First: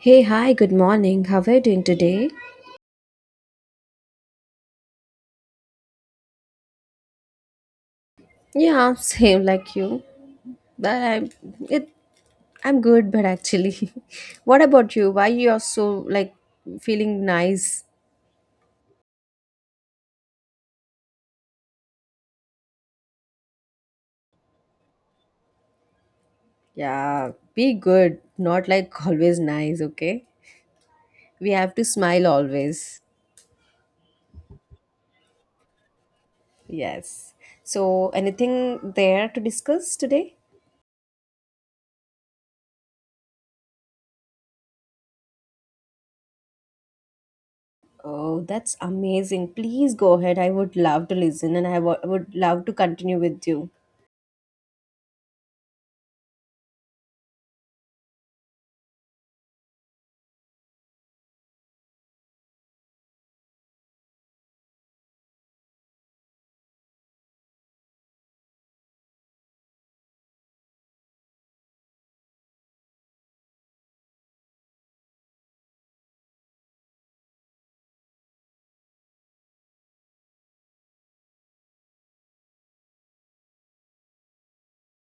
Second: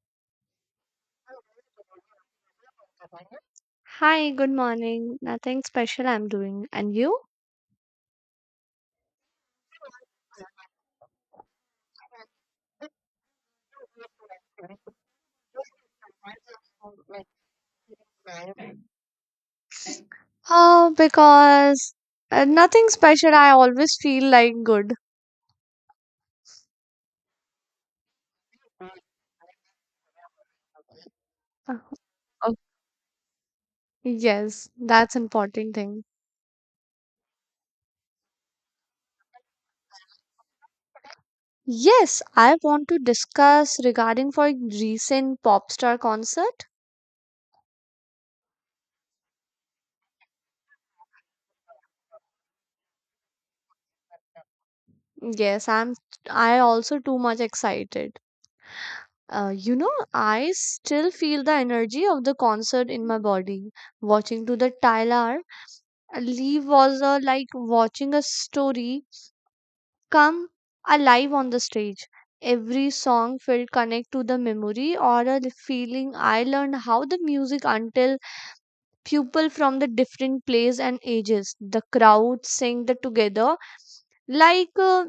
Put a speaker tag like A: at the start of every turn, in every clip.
A: Hey, hi, good morning. How are you doing today?
B: Hi, good morning. Nothing special I'm doing. And you?
A: Yeah, same like you. But I'm it I'm good, but actually. What about you? Why you are so feeling nice?
B: Oh, because nothing special. I always feel like good.
A: Yeah, be good, not like always nice, okay? We
B: Uh,
A: have to smile
B: oh,
A: always.
B: Yes, that's important thing.
A: Yes. So, anything there to discuss today?
B: Yes, I want to discuss regarding for recent pop star concert.
A: Oh, that's amazing. Please go ahead. I would love to listen and I would love to continue with you.
B: Yes, I also too much excited. You know, I still feel the energy of the concert in my body. Watching to the Tyler, Lee was like watching a story come alive on the stage. Every song felt connect to the memory or a feeling. I learned how the music until people from the different place and ages, the crowd sing the together like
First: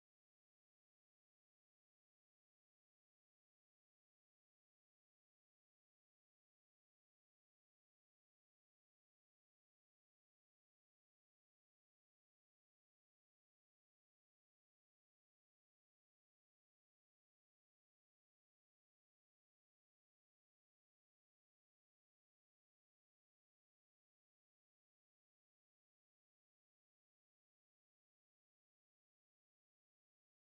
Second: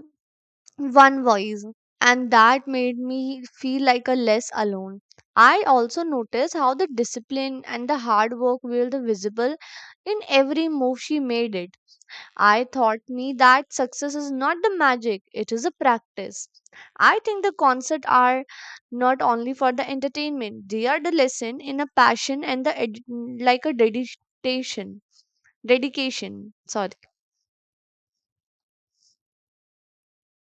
B: one voice, and that made me feel like a less alone. I also noticed how the discipline and the hard work were the visible in every move she made it. I taught me that success is not the magic, it is a practice. I think the concerts are not only for the entertainment, they are the lesson in a passion and the like a dedication. Dedication, sorry.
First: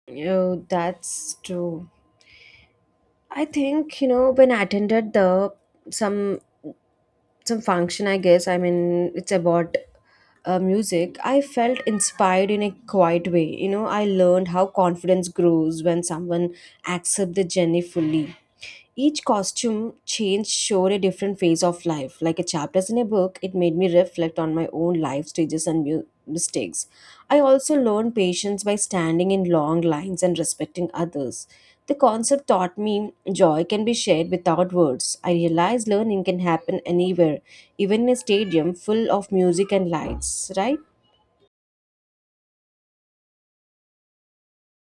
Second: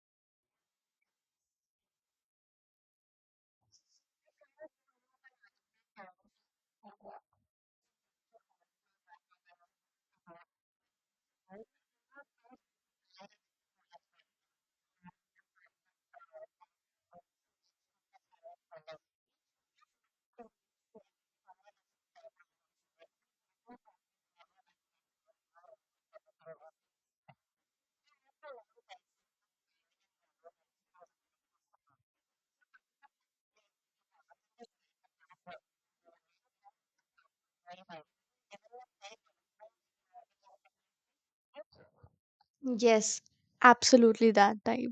A: Oh, that's true. I think you know, when I attended the some some function. I mean it's about music. I felt inspired in a quiet way. You know, I learned how confidence grows when someone accepts the journey fully. Each costume change showed a different phase of life. Like a chapters in a book, it made me reflect on my own life stages and mistakes. I also learned patience by standing in long lines and respecting others. The concept taught me joy can be shared without words. I realized learning can happen anywhere, even in a stadium full of music and lights, right?
B: Yes, absolutely that type.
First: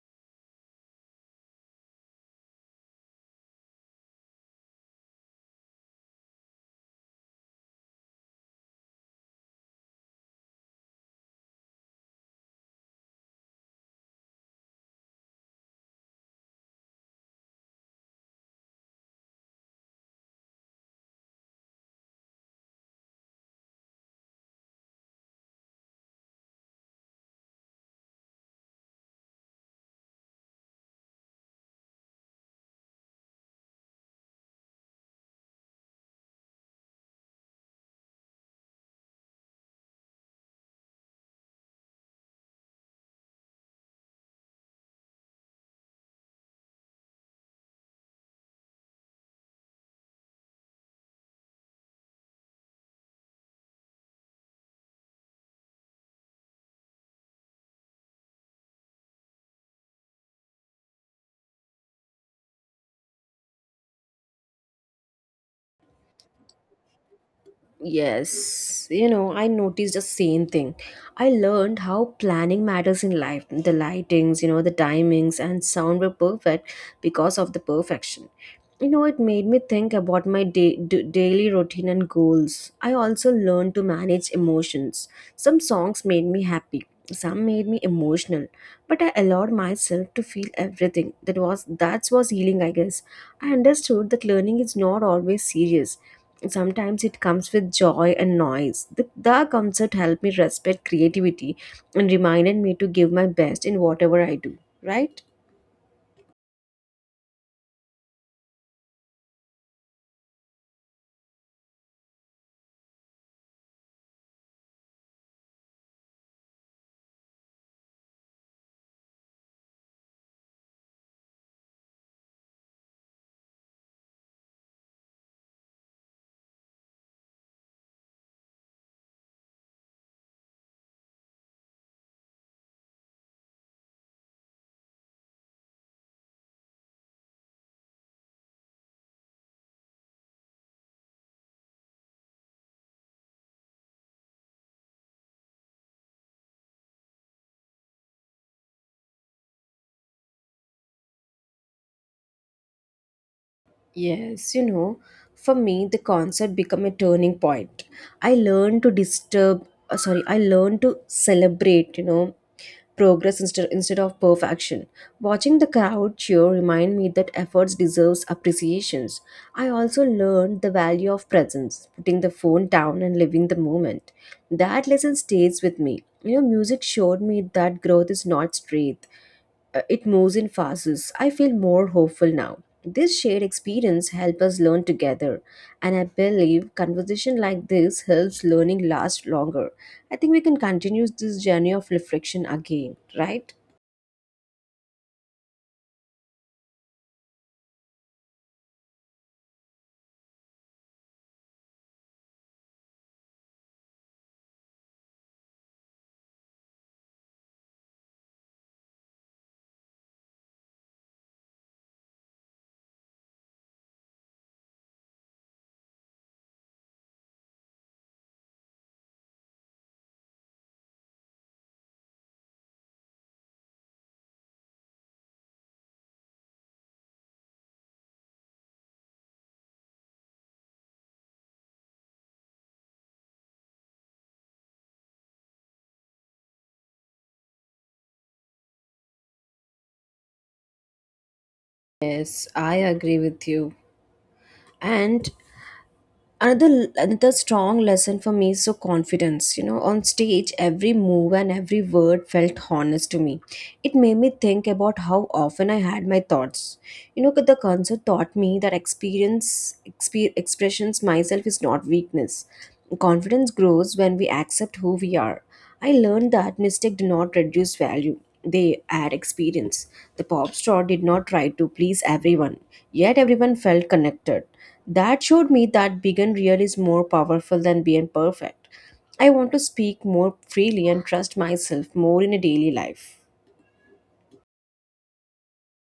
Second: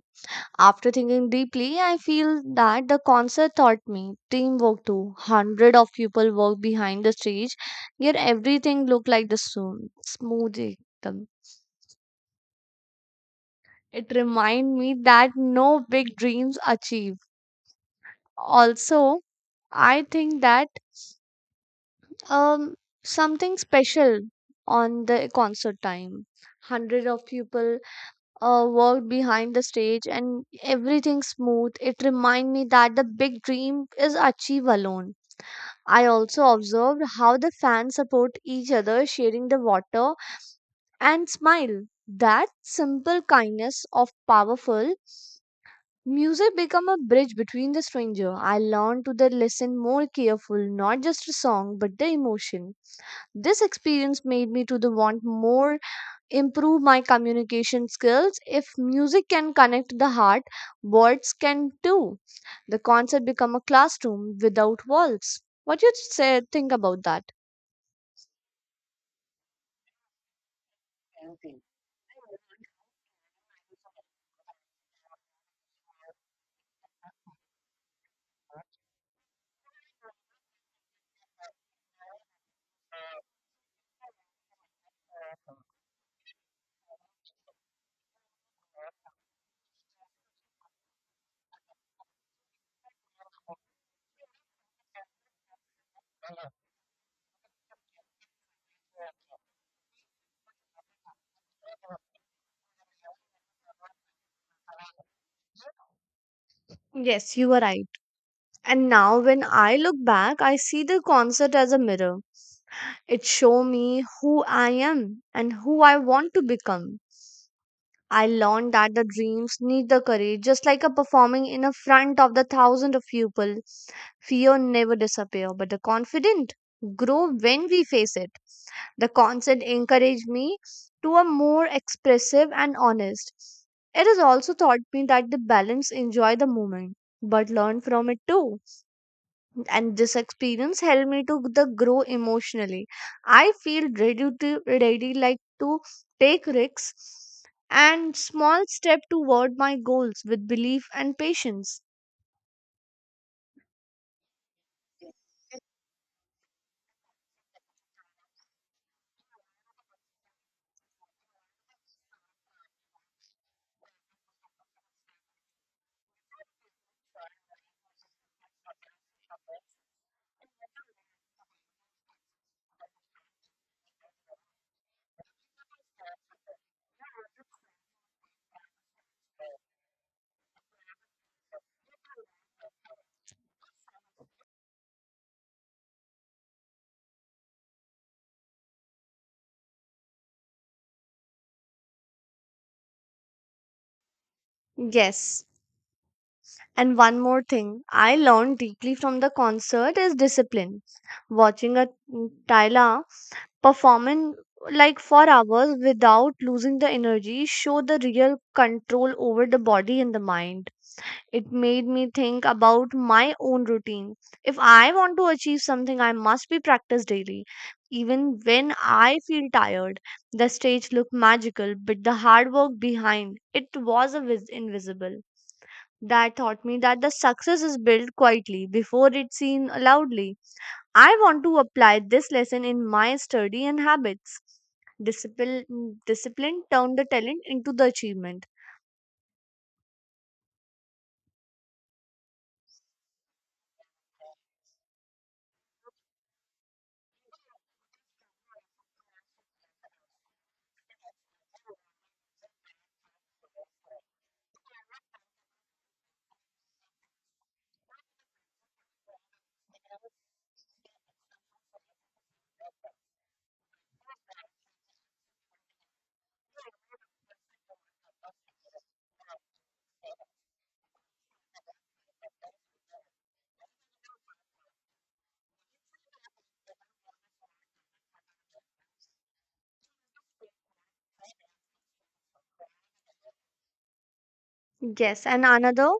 B: After thinking deeply, I feel that the concert taught me teamwork too. Hundred of people work behind the stage, yet everything looked like the same, smooth. It remind me that no big dreams achieved. Also, I think that um something special on the concert time. Hundred of people worked behind the stage and everything smooth. It remind me that the big dream is achieved alone. I also observed how the fans support each other, sharing the water and smile. That simple kindness of powerful music become a bridge between the stranger. I learned to the listen more careful, not just a song, but the emotion. This experience made me to the want more, improve my communication skills. If music can connect the heart, words can too. The concert become a classroom without walls. What you say think about that?
A: Yes, you know, I noticed the same thing. I learned how planning matters in life. The lightings, you know, the timings and sound were perfect because of the perfection. You know, it made me think about my daily routine and goals. I also learned to manage emotions. Some songs made me happy, some made me emotional, but I allowed myself to feel everything. That was healing, I guess. I understood that learning is not always serious. Sometimes it comes with joy and noise. The concert helped me respect creativity and reminded me to give my best in whatever I do, right?
B: Yes, you were right. And now when I look back, I see the concert as a mirror. It show me who I am and who I want to become. I learned that the dreams need the courage, just like a performing in a front of the thousand of people. Fear never disappear, but the confident grow when we face it. The concert encouraged me to a more expressive and honest. It has also taught me that the balance enjoy the moment, but learn from it too, and this experience helped me to the grow emotionally. I feel ready to ready like to take risks and small step toward my goals with belief and patience.
A: Yes, you know, for me the concert become a turning point. I learned to celebrate, you know, progress instead of perfection. Watching the crowd cheer remind me that efforts deserves appreciations. I also learned the value of presence, putting the phone down and living the moment. That lesson stays with me. You know, music showed me that growth is not straight, it moves in phases. I feel more hopeful now. This shared experience helps us learn together, and I believe conversation like this helps learning last longer. I think we can continue this journey of reflection again, right?
B: Yes, and one more thing I learned deeply from the concert is discipline. Watching a Tyla performing like for hours without losing the energy show the real control over the body and the mind. It made me think about my own routine. If I want to achieve something, I must be practiced daily. Even when I feel tired, the stage looked magical, but the hard work behind it was a invisible. That taught me that the success is built quietly before it's seen loudly. I want to apply this lesson in my study and habits. Discipline, discipline turned the talent into the achievement.
A: Yes, I agree with you. And another strong lesson for me is so confidence. You know, on stage every move and every word felt honest to me. It made me think about how often I had my thoughts. You know, 'cause the concert taught me that expressions myself is not weakness. Confidence grows when we accept who we are. I learned that mistakes do not reduce value, they add experience. The pop star did not try to please everyone, yet everyone felt connected. That showed me that big and real is more powerful than being perfect. I want to speak more freely and trust myself more in a daily life.
B: Yes, and another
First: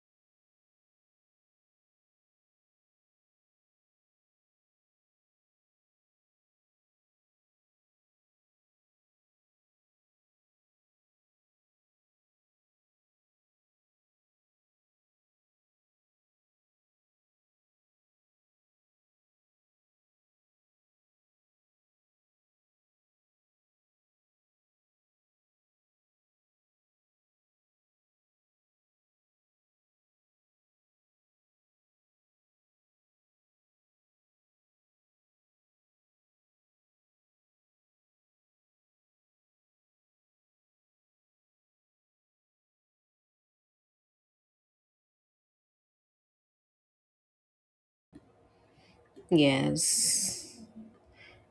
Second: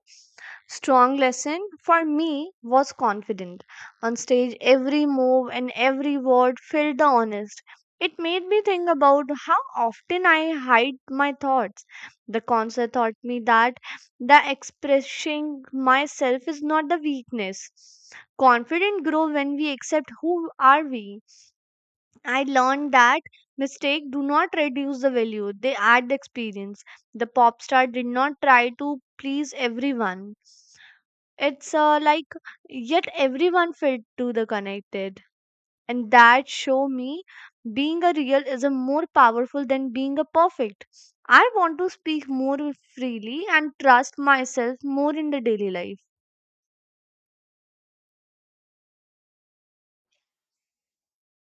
B: strong lesson for me was confident. On stage, every move and every word felt the honest. It made me think about how often I hide my thoughts. The concert taught me that the expressing myself is not the weakness. Confident grow when we accept who are we. I learned that mistake do not reduce the value; they add the experience. The pop star did not try to please everyone, it's like yet everyone felt to the connected, and that show me being a real is a more powerful than being a perfect. I want to speak more freely and trust myself more in the daily life.
A: Yes.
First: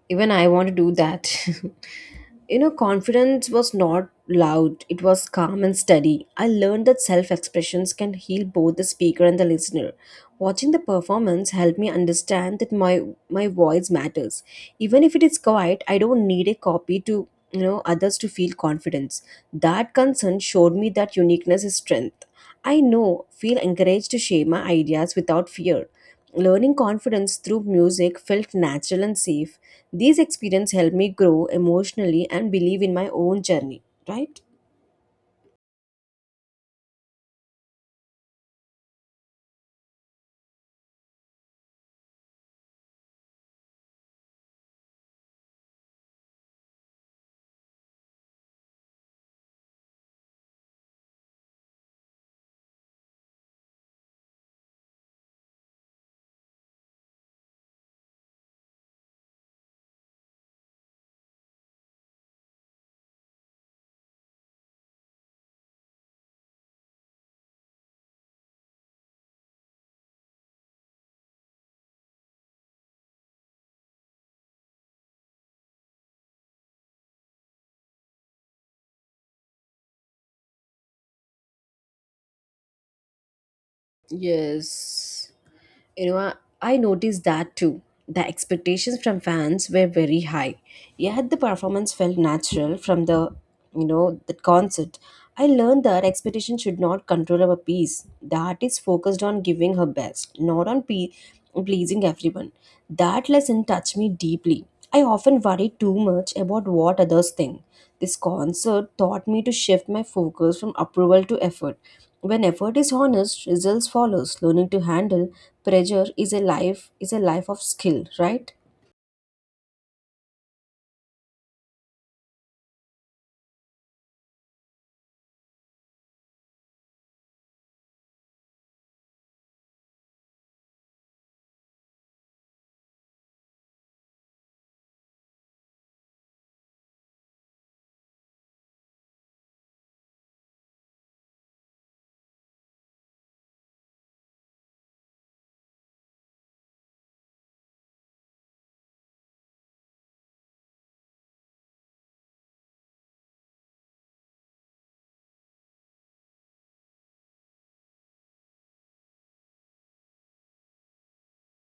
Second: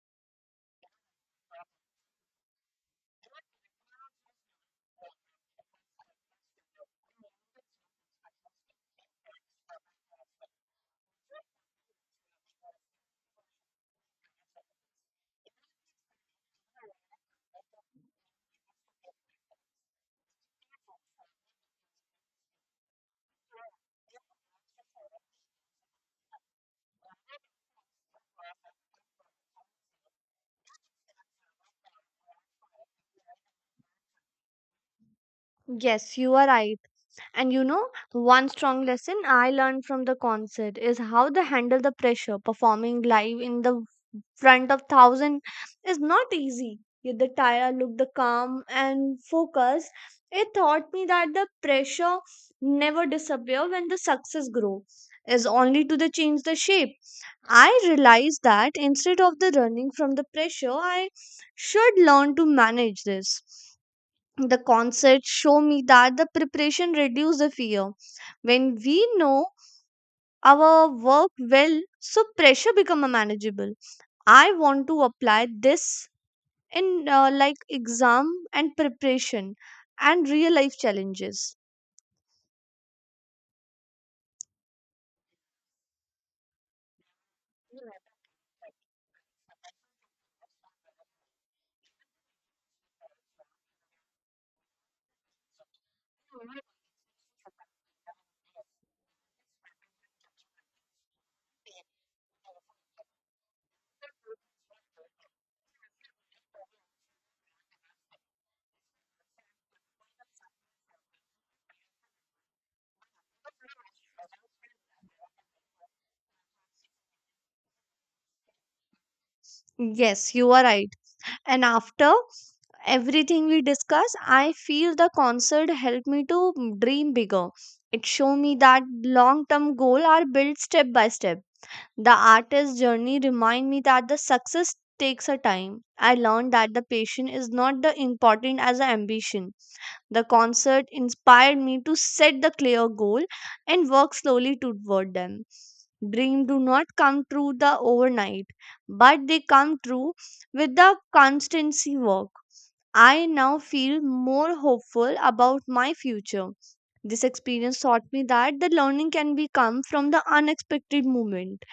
A: Even I want to do that. You know, confidence was not loud, it was calm and steady. I learned that self expressions can heal both the speaker and the listener. Watching the performance helped me understand that my voice matters. Even if it is quiet, I don't need a copy to, you know, others to feel confidence. That concern showed me that uniqueness is strength. I know, feel encouraged to share my ideas without fear. Learning confidence through music felt natural and safe. These experiences helped me grow emotionally and believe in my own journey, right?
B: Yes, you are right. And you know, one strong lesson I learned from the concert is how they handle the pressure. Performing live in the front of thousand is not easy. Yet the tire looked the calm and focused. It taught me that the pressure never disappear when the success grow is only to the change the shape. I realized that instead of the running from the pressure, I should learn to manage this. The concert show me that the preparation reduce the fear. When we know our work well, so pressure become a manageable. I want to apply this in like exam and preparation and real life challenges.
A: Yes. You know, I noticed that too. The expectations from fans were very high, yet the performance felt natural from the, you know, the concert. I learned that expectation should not control our piece. The artist focused on giving her best, not on pleasing everyone. That lesson touched me deeply. I often worry too much about what others think. This concert taught me to shift my focus from approval to effort. When effort is honest, results follows. Learning to handle pressure is a life of skill, right?
B: Yes, you are right. And after everything we discuss, I feel the concert helped me to dream bigger. It showed me that long term goal are built step by step. The artist journey remind me that the success takes a time. I learned that the patient is not the important as the ambition. The concert inspired me to set the clear goal and work slowly toward them. Dreams do not come true the overnight, but they come true with the constancy work. I now feel more hopeful about my future. This experience taught me that the learning can be come from the unexpected moment,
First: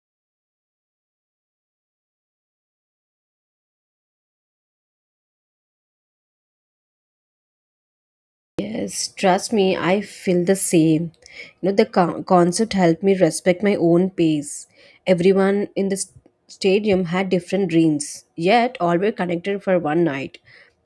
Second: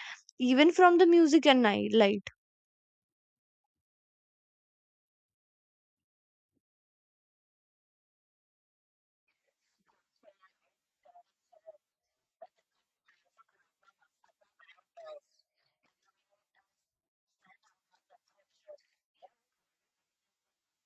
B: even from the music and night life.
A: Yes, trust me, I feel the same. You know, the concert helped me respect my own pace. Everyone in the stadium had different dreams, yet all were connected for one night.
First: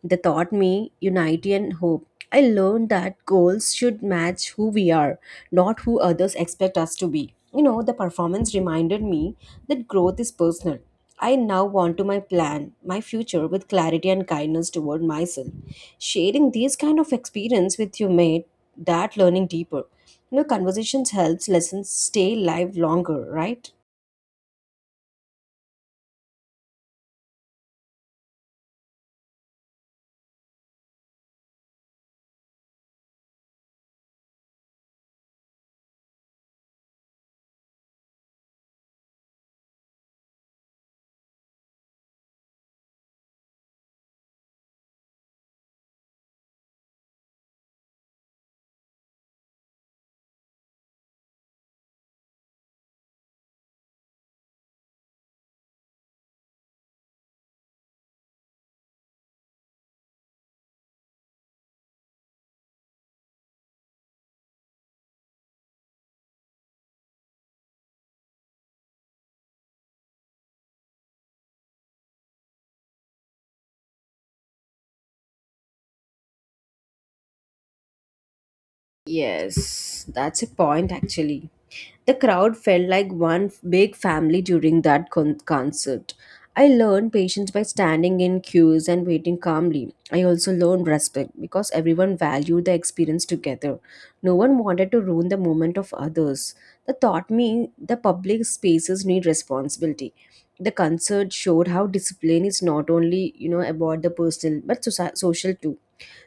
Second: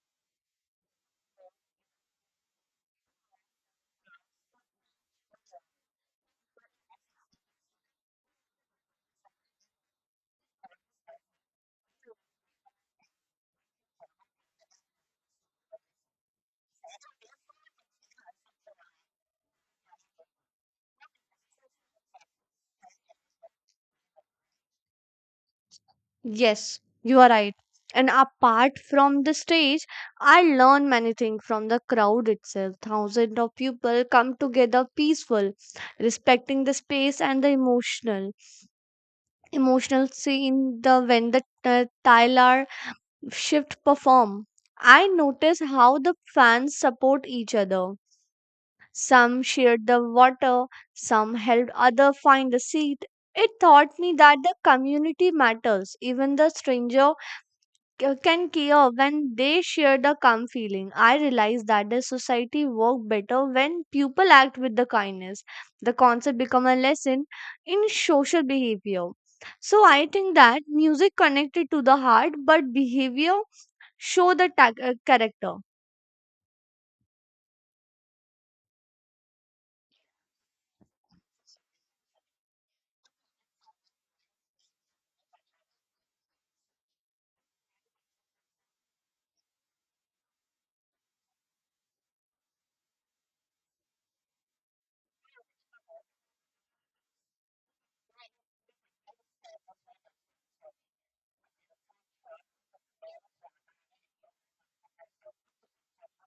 A: They taught me unity and hope. I learned that goals should match who we are, not who others expect us to be. You know, the performance reminded me that growth is personal. I now want to my plan, my future with clarity and kindness toward myself. Sharing these kind of experience with you made that learning deeper. You know, conversations helps lessons stay live longer, right?
B: Yes, you are right. And apart from the stage, I learn many things from the crowd itself. Thousands of people come together peaceful, respecting the space and the emotional scene. The when the Tyler shift perform, I notice how the fans support each other. Some shared the water, some helped other find a seat. It taught me that the community matters, even the stranger can care when they share the calm feeling. I realize that the society work better when people act with the kindness. The concept become a lesson in social behavior. So I think that music connected to the heart, but behavior show the character.
A: Yes, that's a point actually. The crowd felt like one big family during that concert. I learned patience by standing in queues and waiting calmly. I also learned respect because everyone valued the experience together. No one wanted to ruin the moment of others. That taught me the public spaces need responsibility. The concert showed how discipline is not only, you know, about the personal but social too.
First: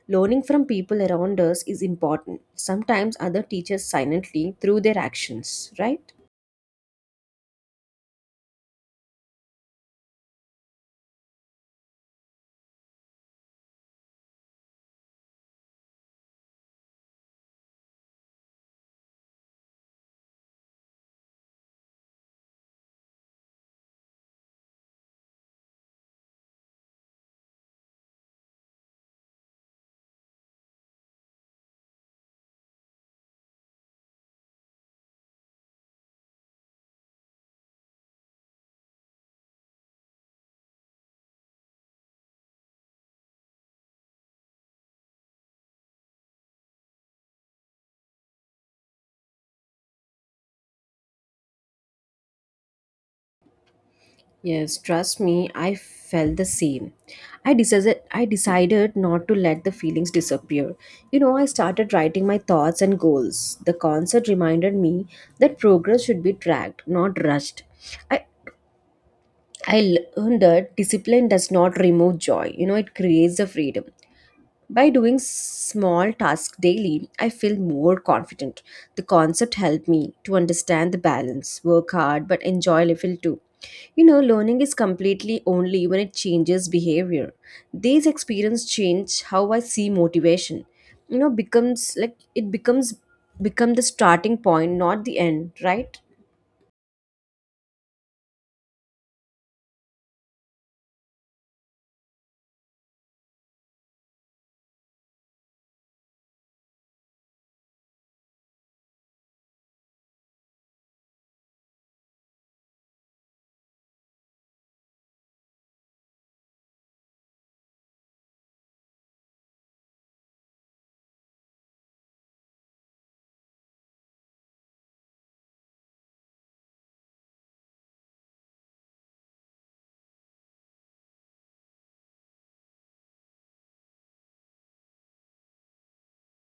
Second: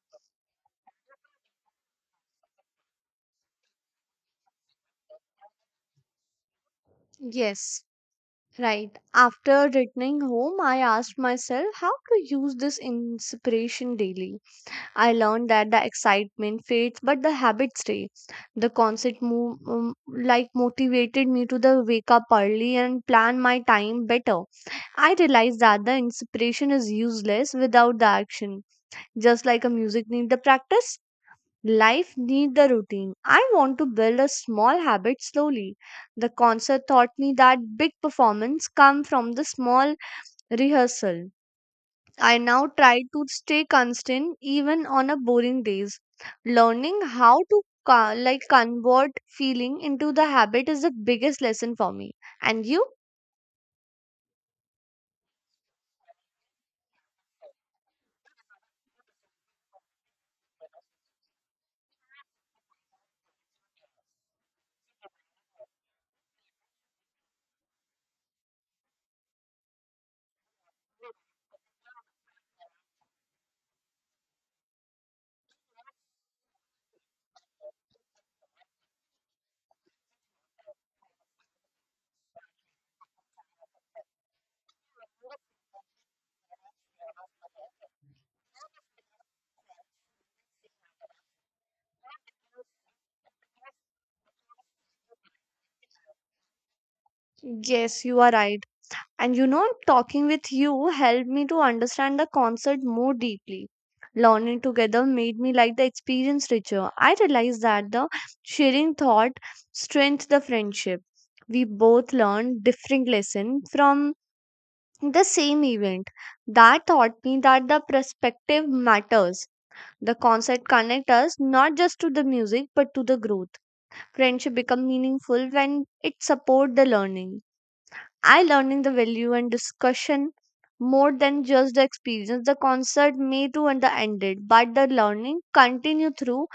A: Learning from people around us is important. Sometimes other teachers silently through their actions, right?
B: Yes, right. After returning home, I asked myself how to use this inspiration daily. I learned that the excitement fades, but the habit stays. The concert move, like motivated me to the wake up early and plan my time better. I realized that the inspiration is useless without the action. Just like a music need the practice, life need the routine. I want to build a small habit slowly. The concert taught me that big performance come from the small rehearsal. I now try to stay constant even on a boring days. Learning how to like convert feeling into the habit is the biggest lesson for me. And you?
A: Yes, trust me, I felt the same. I decided not to let the feelings disappear. You know, I started writing my thoughts and goals. The concert reminded me that progress should be tracked, not rushed. I I learned that discipline does not remove joy. You know, it creates the freedom. By doing small tasks daily, I feel more confident. The concept helped me to understand the balance, work hard, but enjoy little too. You know, learning is completely only when it changes behavior. These experience change how I see motivation. You know, becomes like it becomes become the starting point, not the end, right?
B: Yes, you are right. And you know, talking with you helped me to understand the concept more deeply. Learning together made me like the experience richer. I realized that the sharing thought strengthened the friendship. We both learned different lessons from the same event. That taught me that the perspective matters. The concert connects us not just to the music but to the growth. Friendship become meaningful when it support the learning. I learning the value and discussion more than just the experience. The concert may to and the ended, but the learning continue through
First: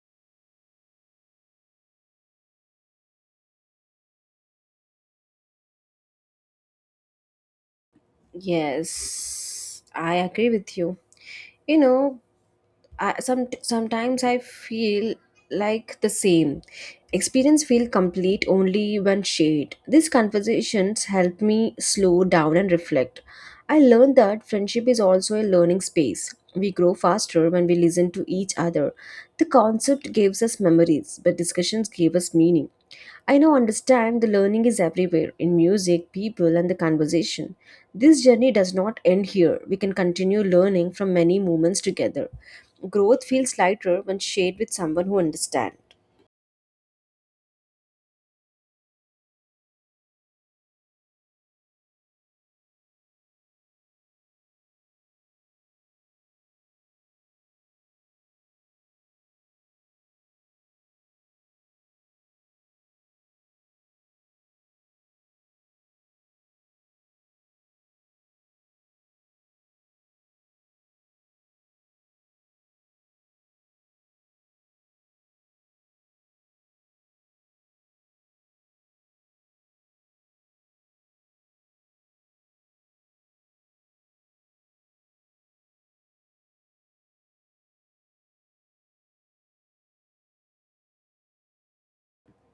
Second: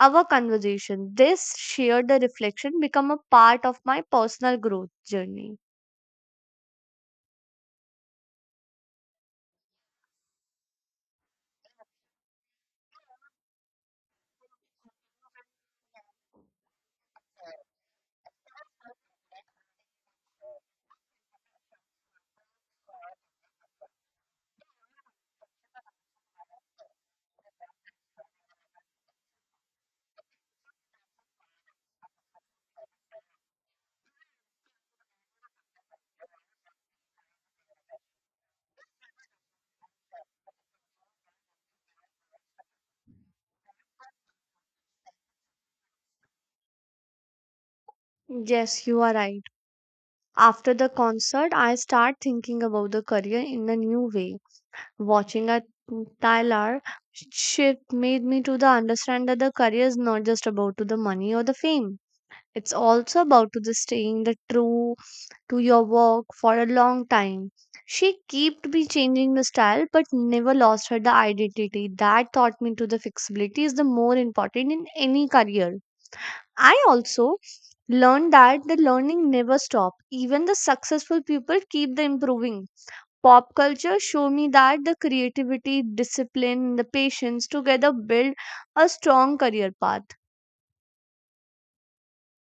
B: our conversation. This shared the reflection become a part of my personal growth journey.
A: Yes, I agree with you. You know, I, some sometimes I feel like the same. Experience feel complete only when shared. These conversations help me slow down and reflect. I learned that friendship is also a learning space. We grow faster when we listen to each other. The concept gives us memories, but discussions gave us meaning. I now understand the learning is everywhere in music, people, and the conversation. This journey does not end here. We can continue learning from many moments together. Growth feels lighter when shared with someone who understands.
B: Yes, you are right. After the concert, I start thinking about the career in a new way. Watching a Tyler shift made me to the understand that the career is not just about to the money or the fame. It's also about to the staying the true to your work for a long time. She kept be changing the style but never lost her the identity. That taught me to the flexibility is the more important in any career. I also learned that the learning never stop. Even the successful people keep the improving. Pop culture show me that the creativity, discipline, the patience together build a strong career path.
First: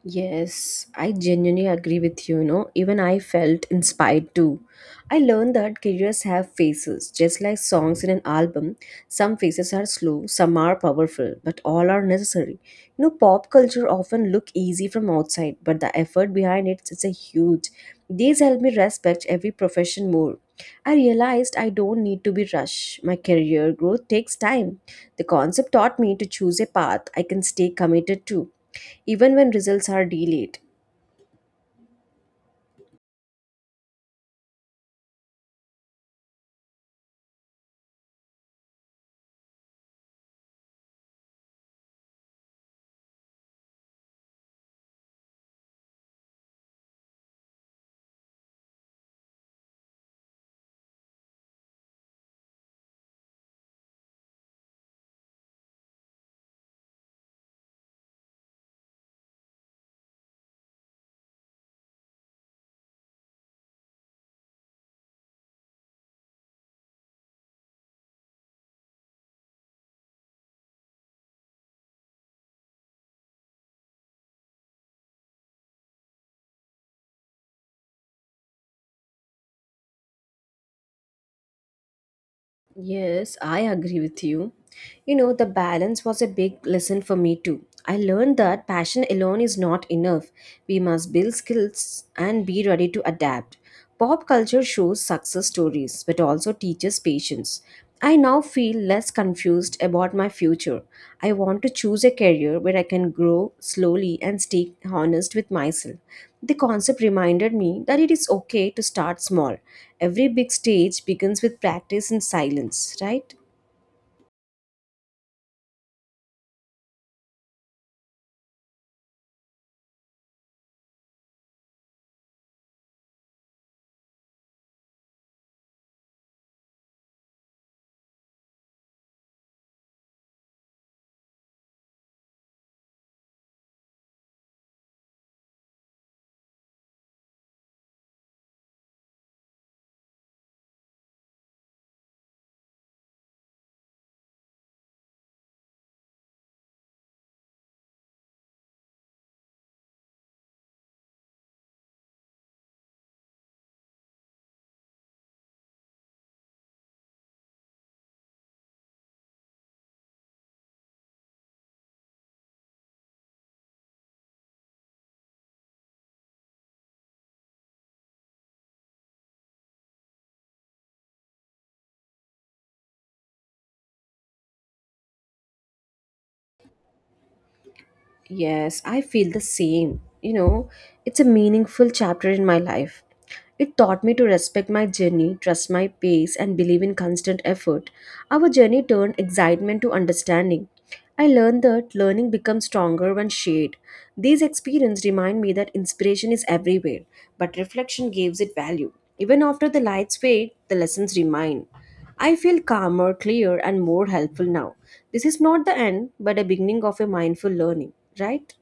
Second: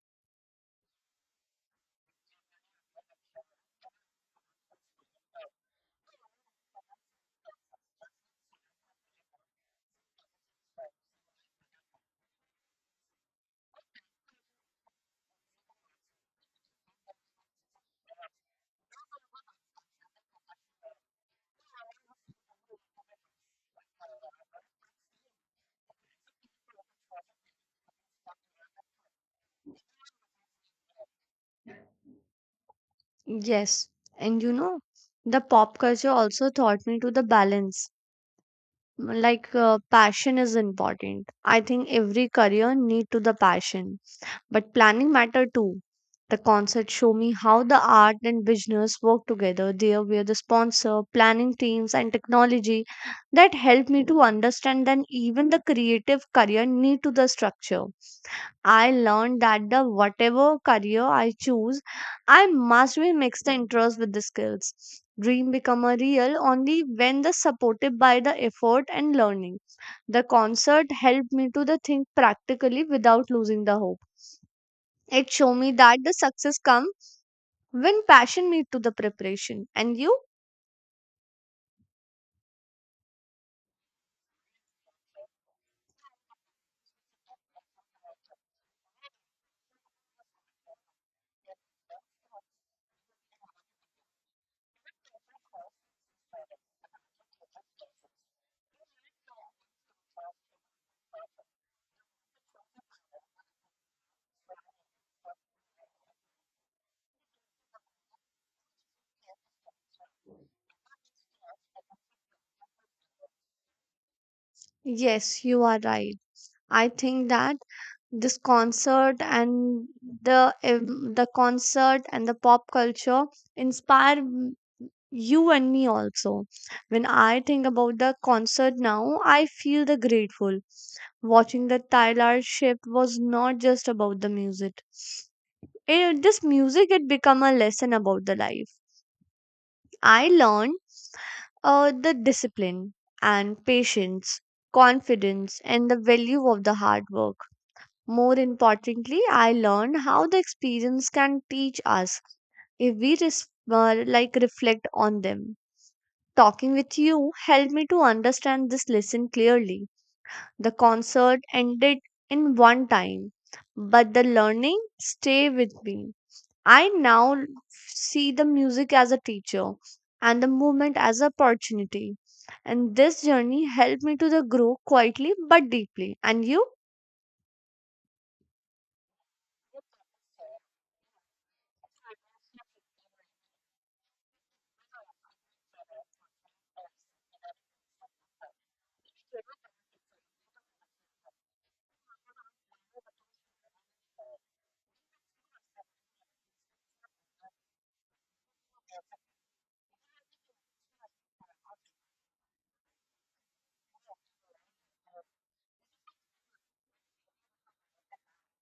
A: Yes, I genuinely agree with you. You know, even I felt inspired too. I learned that careers have phases, just like songs in an album. Some phases are slow, some are powerful, but all are necessary. You know, pop culture often look easy from outside, but the effort behind it is a huge. These help me respect every profession more. I realized I don't need to be rushed. My career growth takes time. The concept taught me to choose a path I can stay committed to even when results are delayed.
B: Yes, and you know, the pop culture also taught me to the balance. Like passion is important. I think every career need to the passion, but planning mattered too. The concert showed me how the art and business work together. There were the sponsor, planning teams, and technology that helped me to understand that even the creative career need to the structure. I learned that the whatever career I choose, I must be mix the interest with the skills. Dream become a real only when the supported by the effort and learning. The concert helped me to the think practically without losing the hope. It showed me that the success comes when passion meets to the preparation. And you?
A: Yes, I agree with you. You know, the balance was a big lesson for me too. I learned that passion alone is not enough. We must build skills and be ready to adapt. Pop culture shows success stories but also teaches patience. I now feel less confused about my future. I want to choose a career where I can grow slowly and stay honest with myself. The concept reminded me that it is okay to start small. Every big stage begins with practice and silence, right?
B: Yes, you are right. I think that this concert and the ev- the concert and the pop culture inspire m- you and me also. When I think about the concert now, I feel the grateful. Watching the Tyler shift was not just about the music. It, this music had become a lesson about the life. I learned the discipline and patience, confidence, and the value of the hard work. More importantly, I learned how the experience can teach us if we reflect on them. Talking with you helped me to understand this lesson clearly. The concert ended in one time, but the learning stay with me. I now see the music as a teacher and the movement as an opportunity. And this journey helped me to the grow quietly but deeply. And you?
A: Yes, I feel the same. You know, it's a meaningful chapter in my life. It taught me to respect my journey, trust my pace, and believe in constant effort. Our journey turned excitement to understanding. I learned that learning becomes stronger when shared. These experiences remind me that inspiration is everywhere, but reflection gives it value. Even after the lights fade, the lessons remain. I feel calmer, clearer, and more helpful now. This is not the end, but a beginning of a mindful learning, right?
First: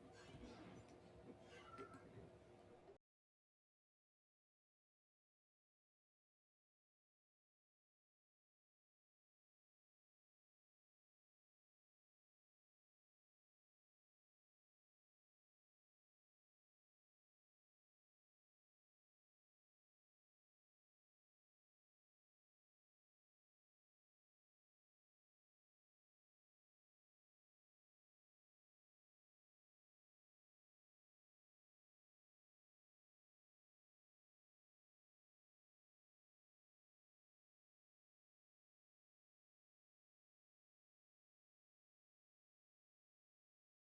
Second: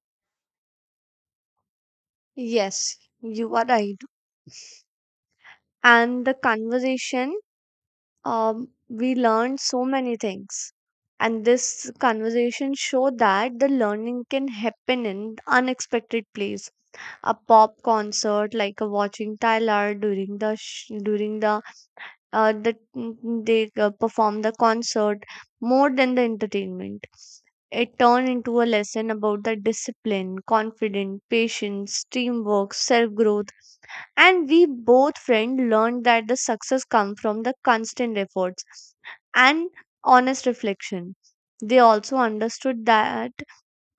B: Yes, you are right. And the conversation, we learned so many things. And this conversation showed that the learning can happen in unexpected place. A pop concert, like a watching Tyler during the sh- during the mm, they perform the concert, more than the entertainment, it turned into a lesson about the discipline, confidence, patience, teamwork, self growth. And we both friends learned that the success comes from the constant efforts and honest reflection. They also understood that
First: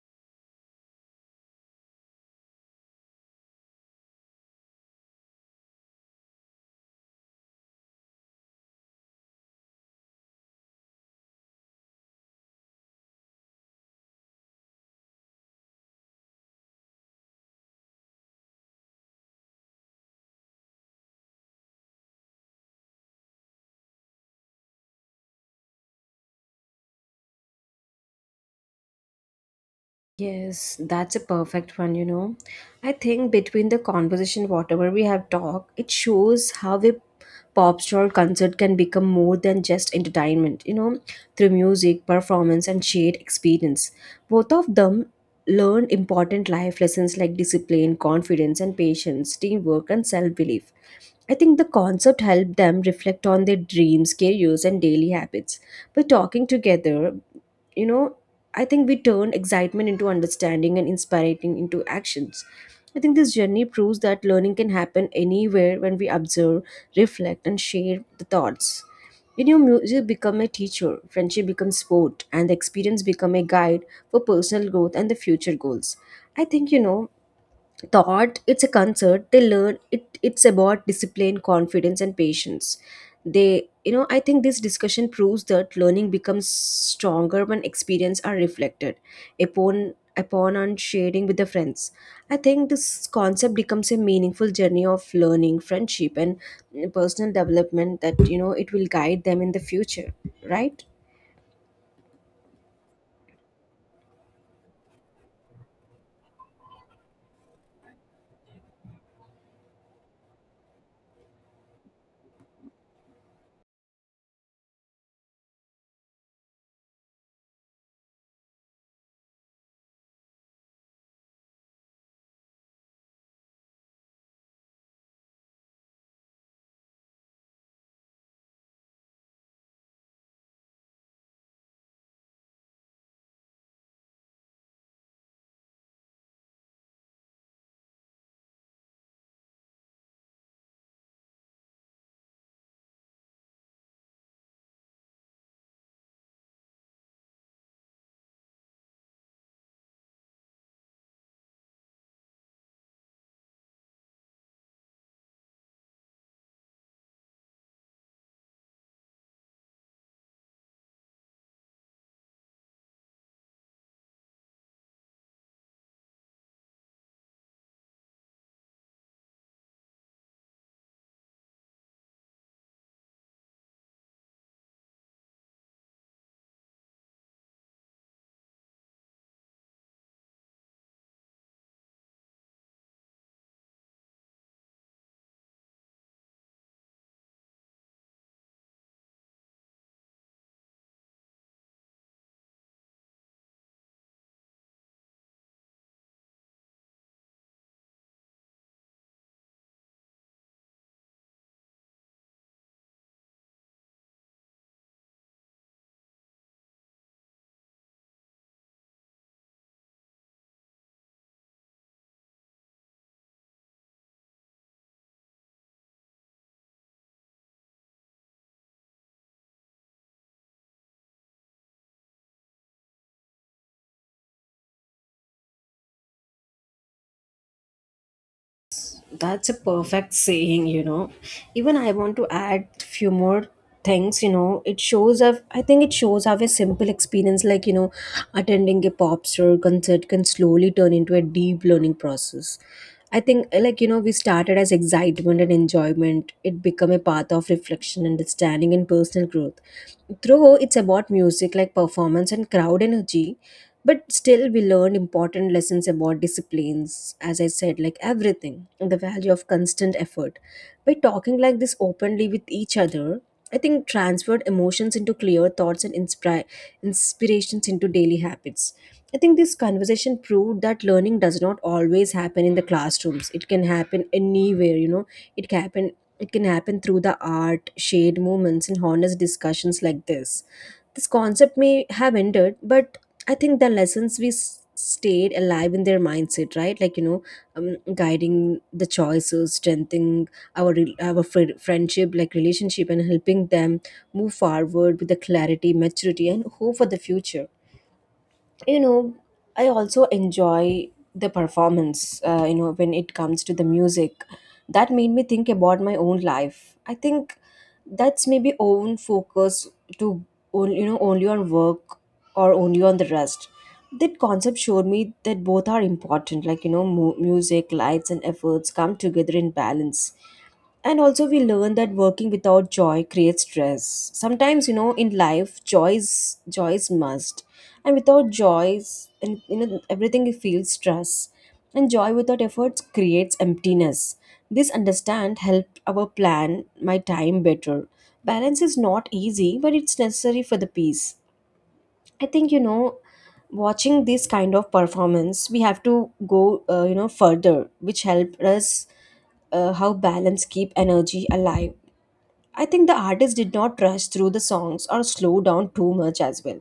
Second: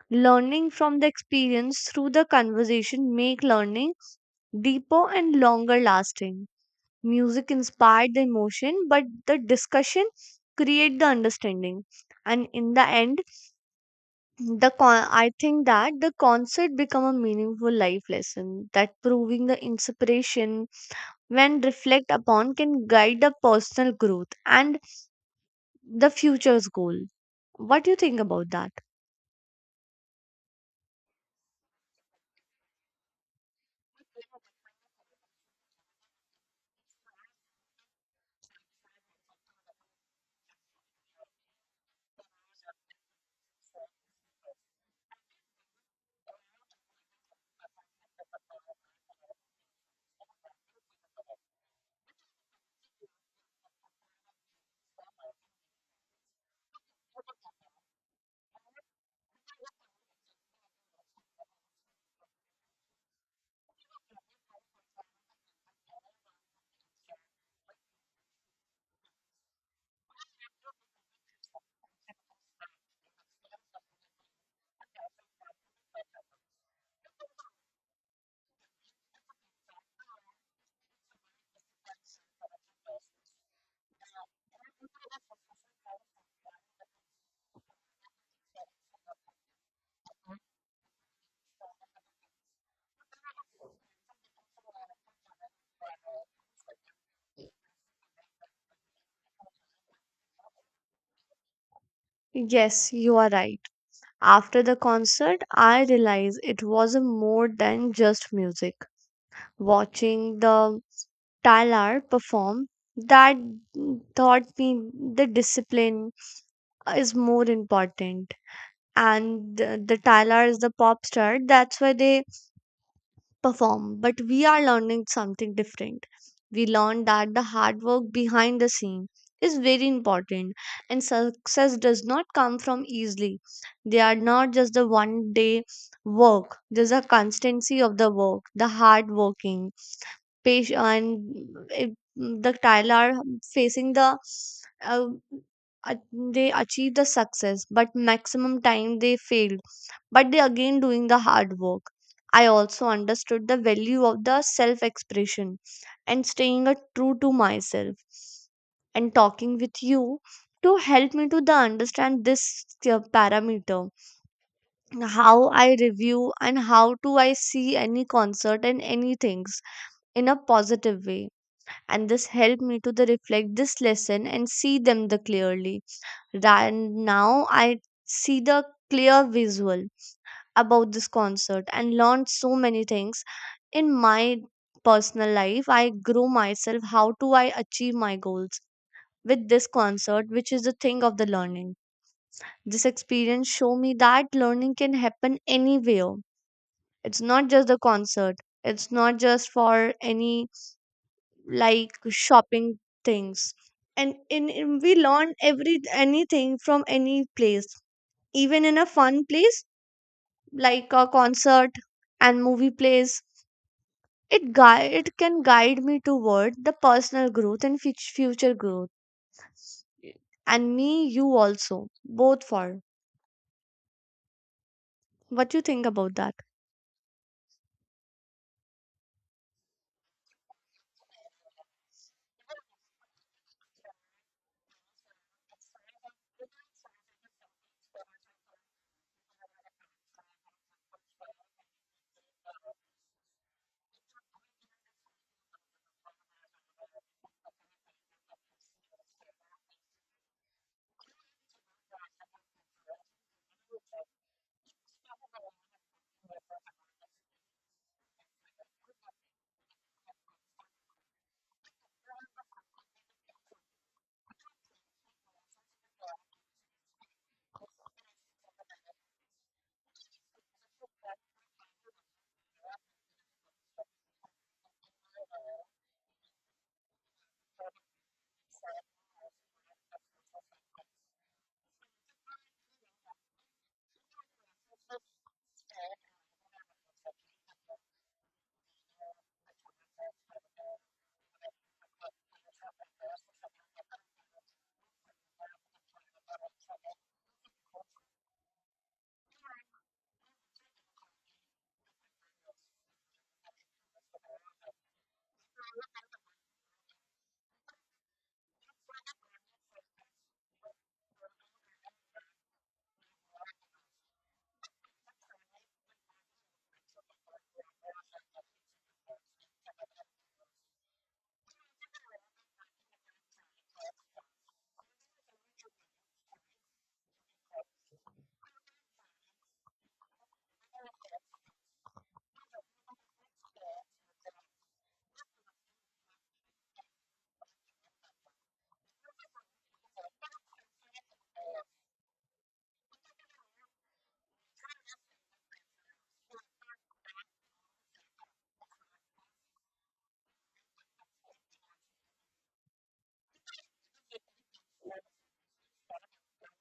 B: learning from the experience through the conversation make learning deeper and longer lasting. Music inspired the emotion, but the discussion create the understanding. And in the end, I think that the concert become a meaningful life lesson that proving the inspiration, when reflect upon, can guide the personal growth and the future's goal. What do you think about that?
A: Yes, that's a perfect one, you know. I think between the conversation, whatever we have talked, it shows how a pop star concert can become more than just entertainment, you know, through music, performance, and shared experience. Both of them learn important life lessons like discipline, confidence, and patience, teamwork, and self belief. I think the concept helped them reflect on their dreams, careers, and daily habits. By talking together, you know, I think we turn excitement into understanding and inspiring into actions. I think this journey proves that learning can happen anywhere when we observe, reflect, and share the thoughts. When your music become a teacher, friendship becomes sport, and the experience become a guide for personal growth and the future goals. I think you know thought it's a concert they learn it it's about discipline, confidence, and patience. They you know I think this discussion proves that learning becomes stronger when experience are reflected upon upon and sharing with the friends. I think this concept becomes a meaningful journey of learning, friendship, and personal development that you know it will guide them in the future, right?
B: Yes, you are right. After the concert, I realized it was a more than just music. Watching the Tyler perform, that taught me the discipline is more important. And the Tyler is the pop star, that's why they perform, but we are learning something different. We learn that the hard work behind the scene is very important, and success does not come from easily. They are not just the one day work, there's a constancy of the work, the hard working, patient. And it, the tile are facing uh, a- they achieve the success, but maximum time they failed, but they again doing the hard work. I also understood the value of the self expression and staying a true to myself. And talking with you to help me to the understand this parameter, how I review and how do I see any concert and any things in a positive way. And this helped me to the reflect this lesson and see them the clearly. And now I see the clear visual about this concert and learned so many things. In my personal life I grow myself, how do I achieve my goals with this concert, which is the thing of the learning. This experience show me that learning can happen anywhere. It's not just the concert, it's not just for any like shopping things. And in we learn every anything from any place, even in a fun place like a concert and movie plays. It can guide me toward the personal growth and future growth. And me you also both for, what you think about that?
A: That's a perfect saying, you know. Even I want to add few more things, you know. It shows up I think it shows how a simple experience like, you know, attending a pop star concert can slowly turn into a deep learning process. I think like, you know, we started as excitement and enjoyment. It become a path of reflection, understanding, and personal growth. Though it's about music like performance and crowd energy, but still we learned important lessons about disciplines, as I said, like everything and the value of constant effort. By talking like this openly with each other, I think transferred emotions into clear thoughts and inspire inspirations into daily habits. I think this conversation proved that learning does not always happen in the classrooms, it can happen anywhere, you know. It can happen. It can happen through the art, shared moments, and honest discussions like this. This concept may have ended, but I think the lessons we stayed alive in their mindset, right? Like you know, guiding the choices, strengthening our friendship, like relationship, and helping them move forward with the clarity, maturity, and hope for the future, you know. I also enjoy the performance you know, when it comes to the music, that made me think about my own life. I think that's maybe own focus to you know, only on work or only on the rest. That concept showed me that both are important, like you know, music, lights, and efforts come together in balance. And also we learn that working without joy creates stress sometimes, you know, in life joy is must. And without joys and you know everything you feel stress. And joy without efforts creates emptiness. This understand help our plan my time better. Balance is not easy, but it's necessary for the peace. I think you know, watching this kind of performance, we have to go you know further, which help us how balance keep energy alive. I think the artist did not rush through the songs or slow down too much as well.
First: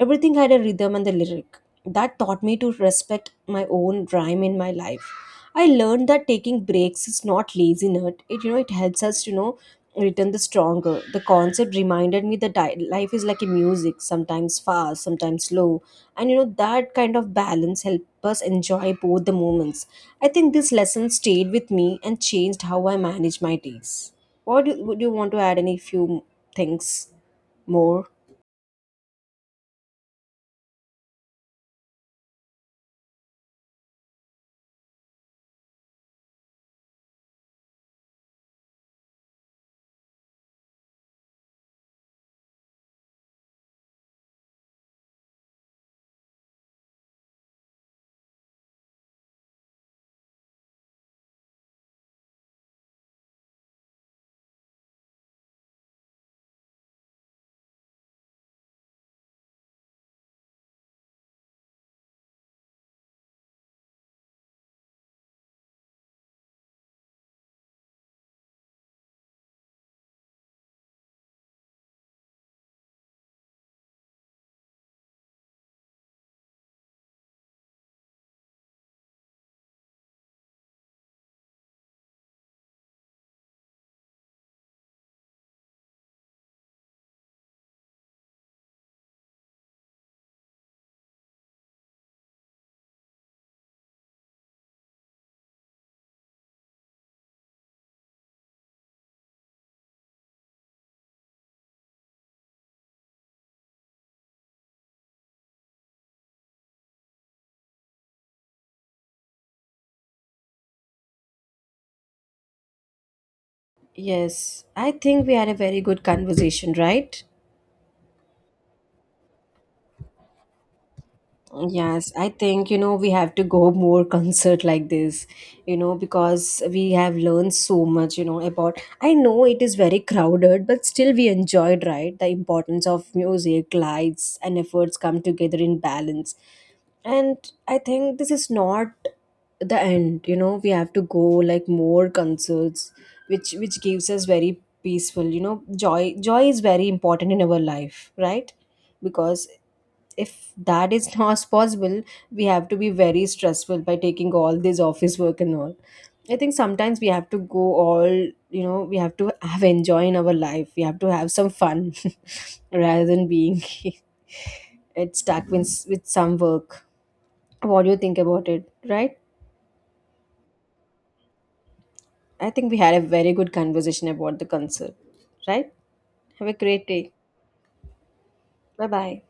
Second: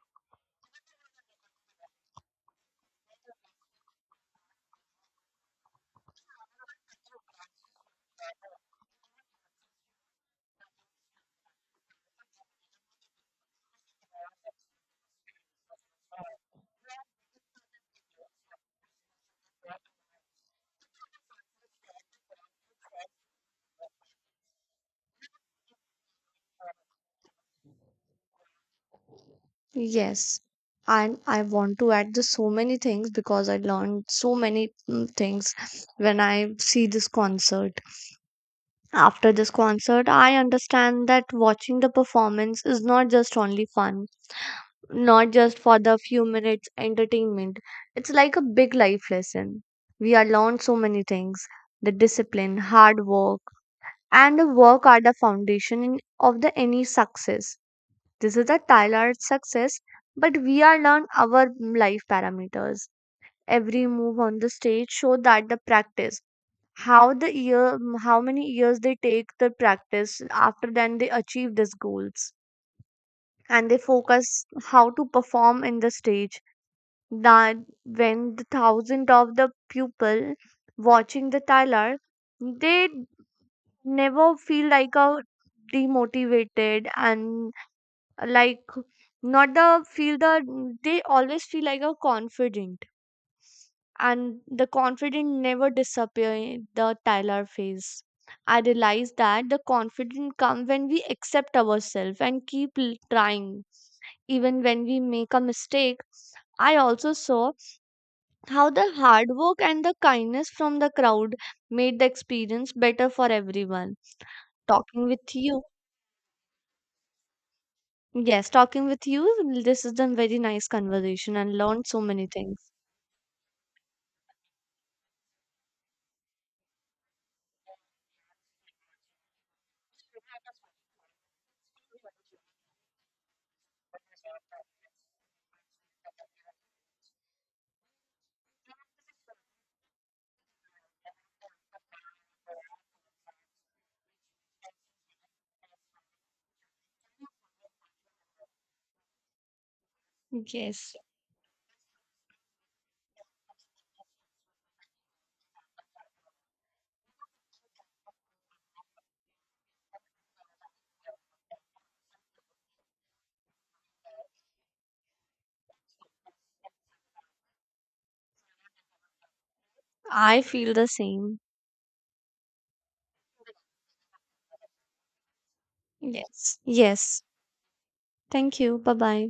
A: Everything had a rhythm and the lyric. That taught me to respect my own rhyme in my life. I learned that taking breaks is not laziness. It you know it helps us to you know return the stronger. The concept reminded me that life is like a music, sometimes fast, sometimes slow, and you know that kind of balance helps us enjoy both the moments. I think this lesson stayed with me and changed how I manage my days. Would you want to add? Any few things more?
B: Yes, and I want to add just so many things, because I learned so many things when I see this concert. After this concert, I understand that watching the performance is not just only fun, not just for the few minutes entertainment. It's like a big life lesson. We are learned so many things. The discipline, hard work, and the work are the foundation of the any success. This is the Tyler success, but we are learned our life parameters. Every move on the stage show that the practice, how the year, how many years they take the practice, after then they achieve these goals. And they focus how to perform in the stage, that when the thousand of the pupil watching the tailor, they never feel like a demotivated and like not the feel the, they always feel like a confident. And the confident never disappear in the Tyler phase. I realize that the confidence come when we accept ourselves and trying, even when we make a mistake. I also saw how the hard work and the kindness from the crowd made the experience better for everyone.
A: Yes, I
B: Talking with
A: think we had a
B: you,
A: very good conversation, right?
B: yes, talking with you, this is a very nice conversation and learned so
A: Yes,
B: many
A: I
B: things.
A: think you know we have to go more concert like this, you know, because we have learned so much, you know, about I know it is very crowded, but still we enjoyed, right? The importance of music, lights, and efforts come together in balance. And I think this is not the end, you know, we have to go like more concerts, which gives us very peaceful, you know, joy is very important in our life, right? Because if that
B: Yes.
A: is not possible, we have to be very stressful by taking all this office work and all. I think sometimes we have to go all you know we have to have enjoy in our life, we have to have some fun rather than being it's stuck with some work. What do you think about it, right?
B: I feel the same.
A: I think we had a very good conversation about the concert, right? Have
B: Yes.
A: a great day.
B: Yes. Thank you.
A: Bye
B: Bye
A: bye.
B: bye.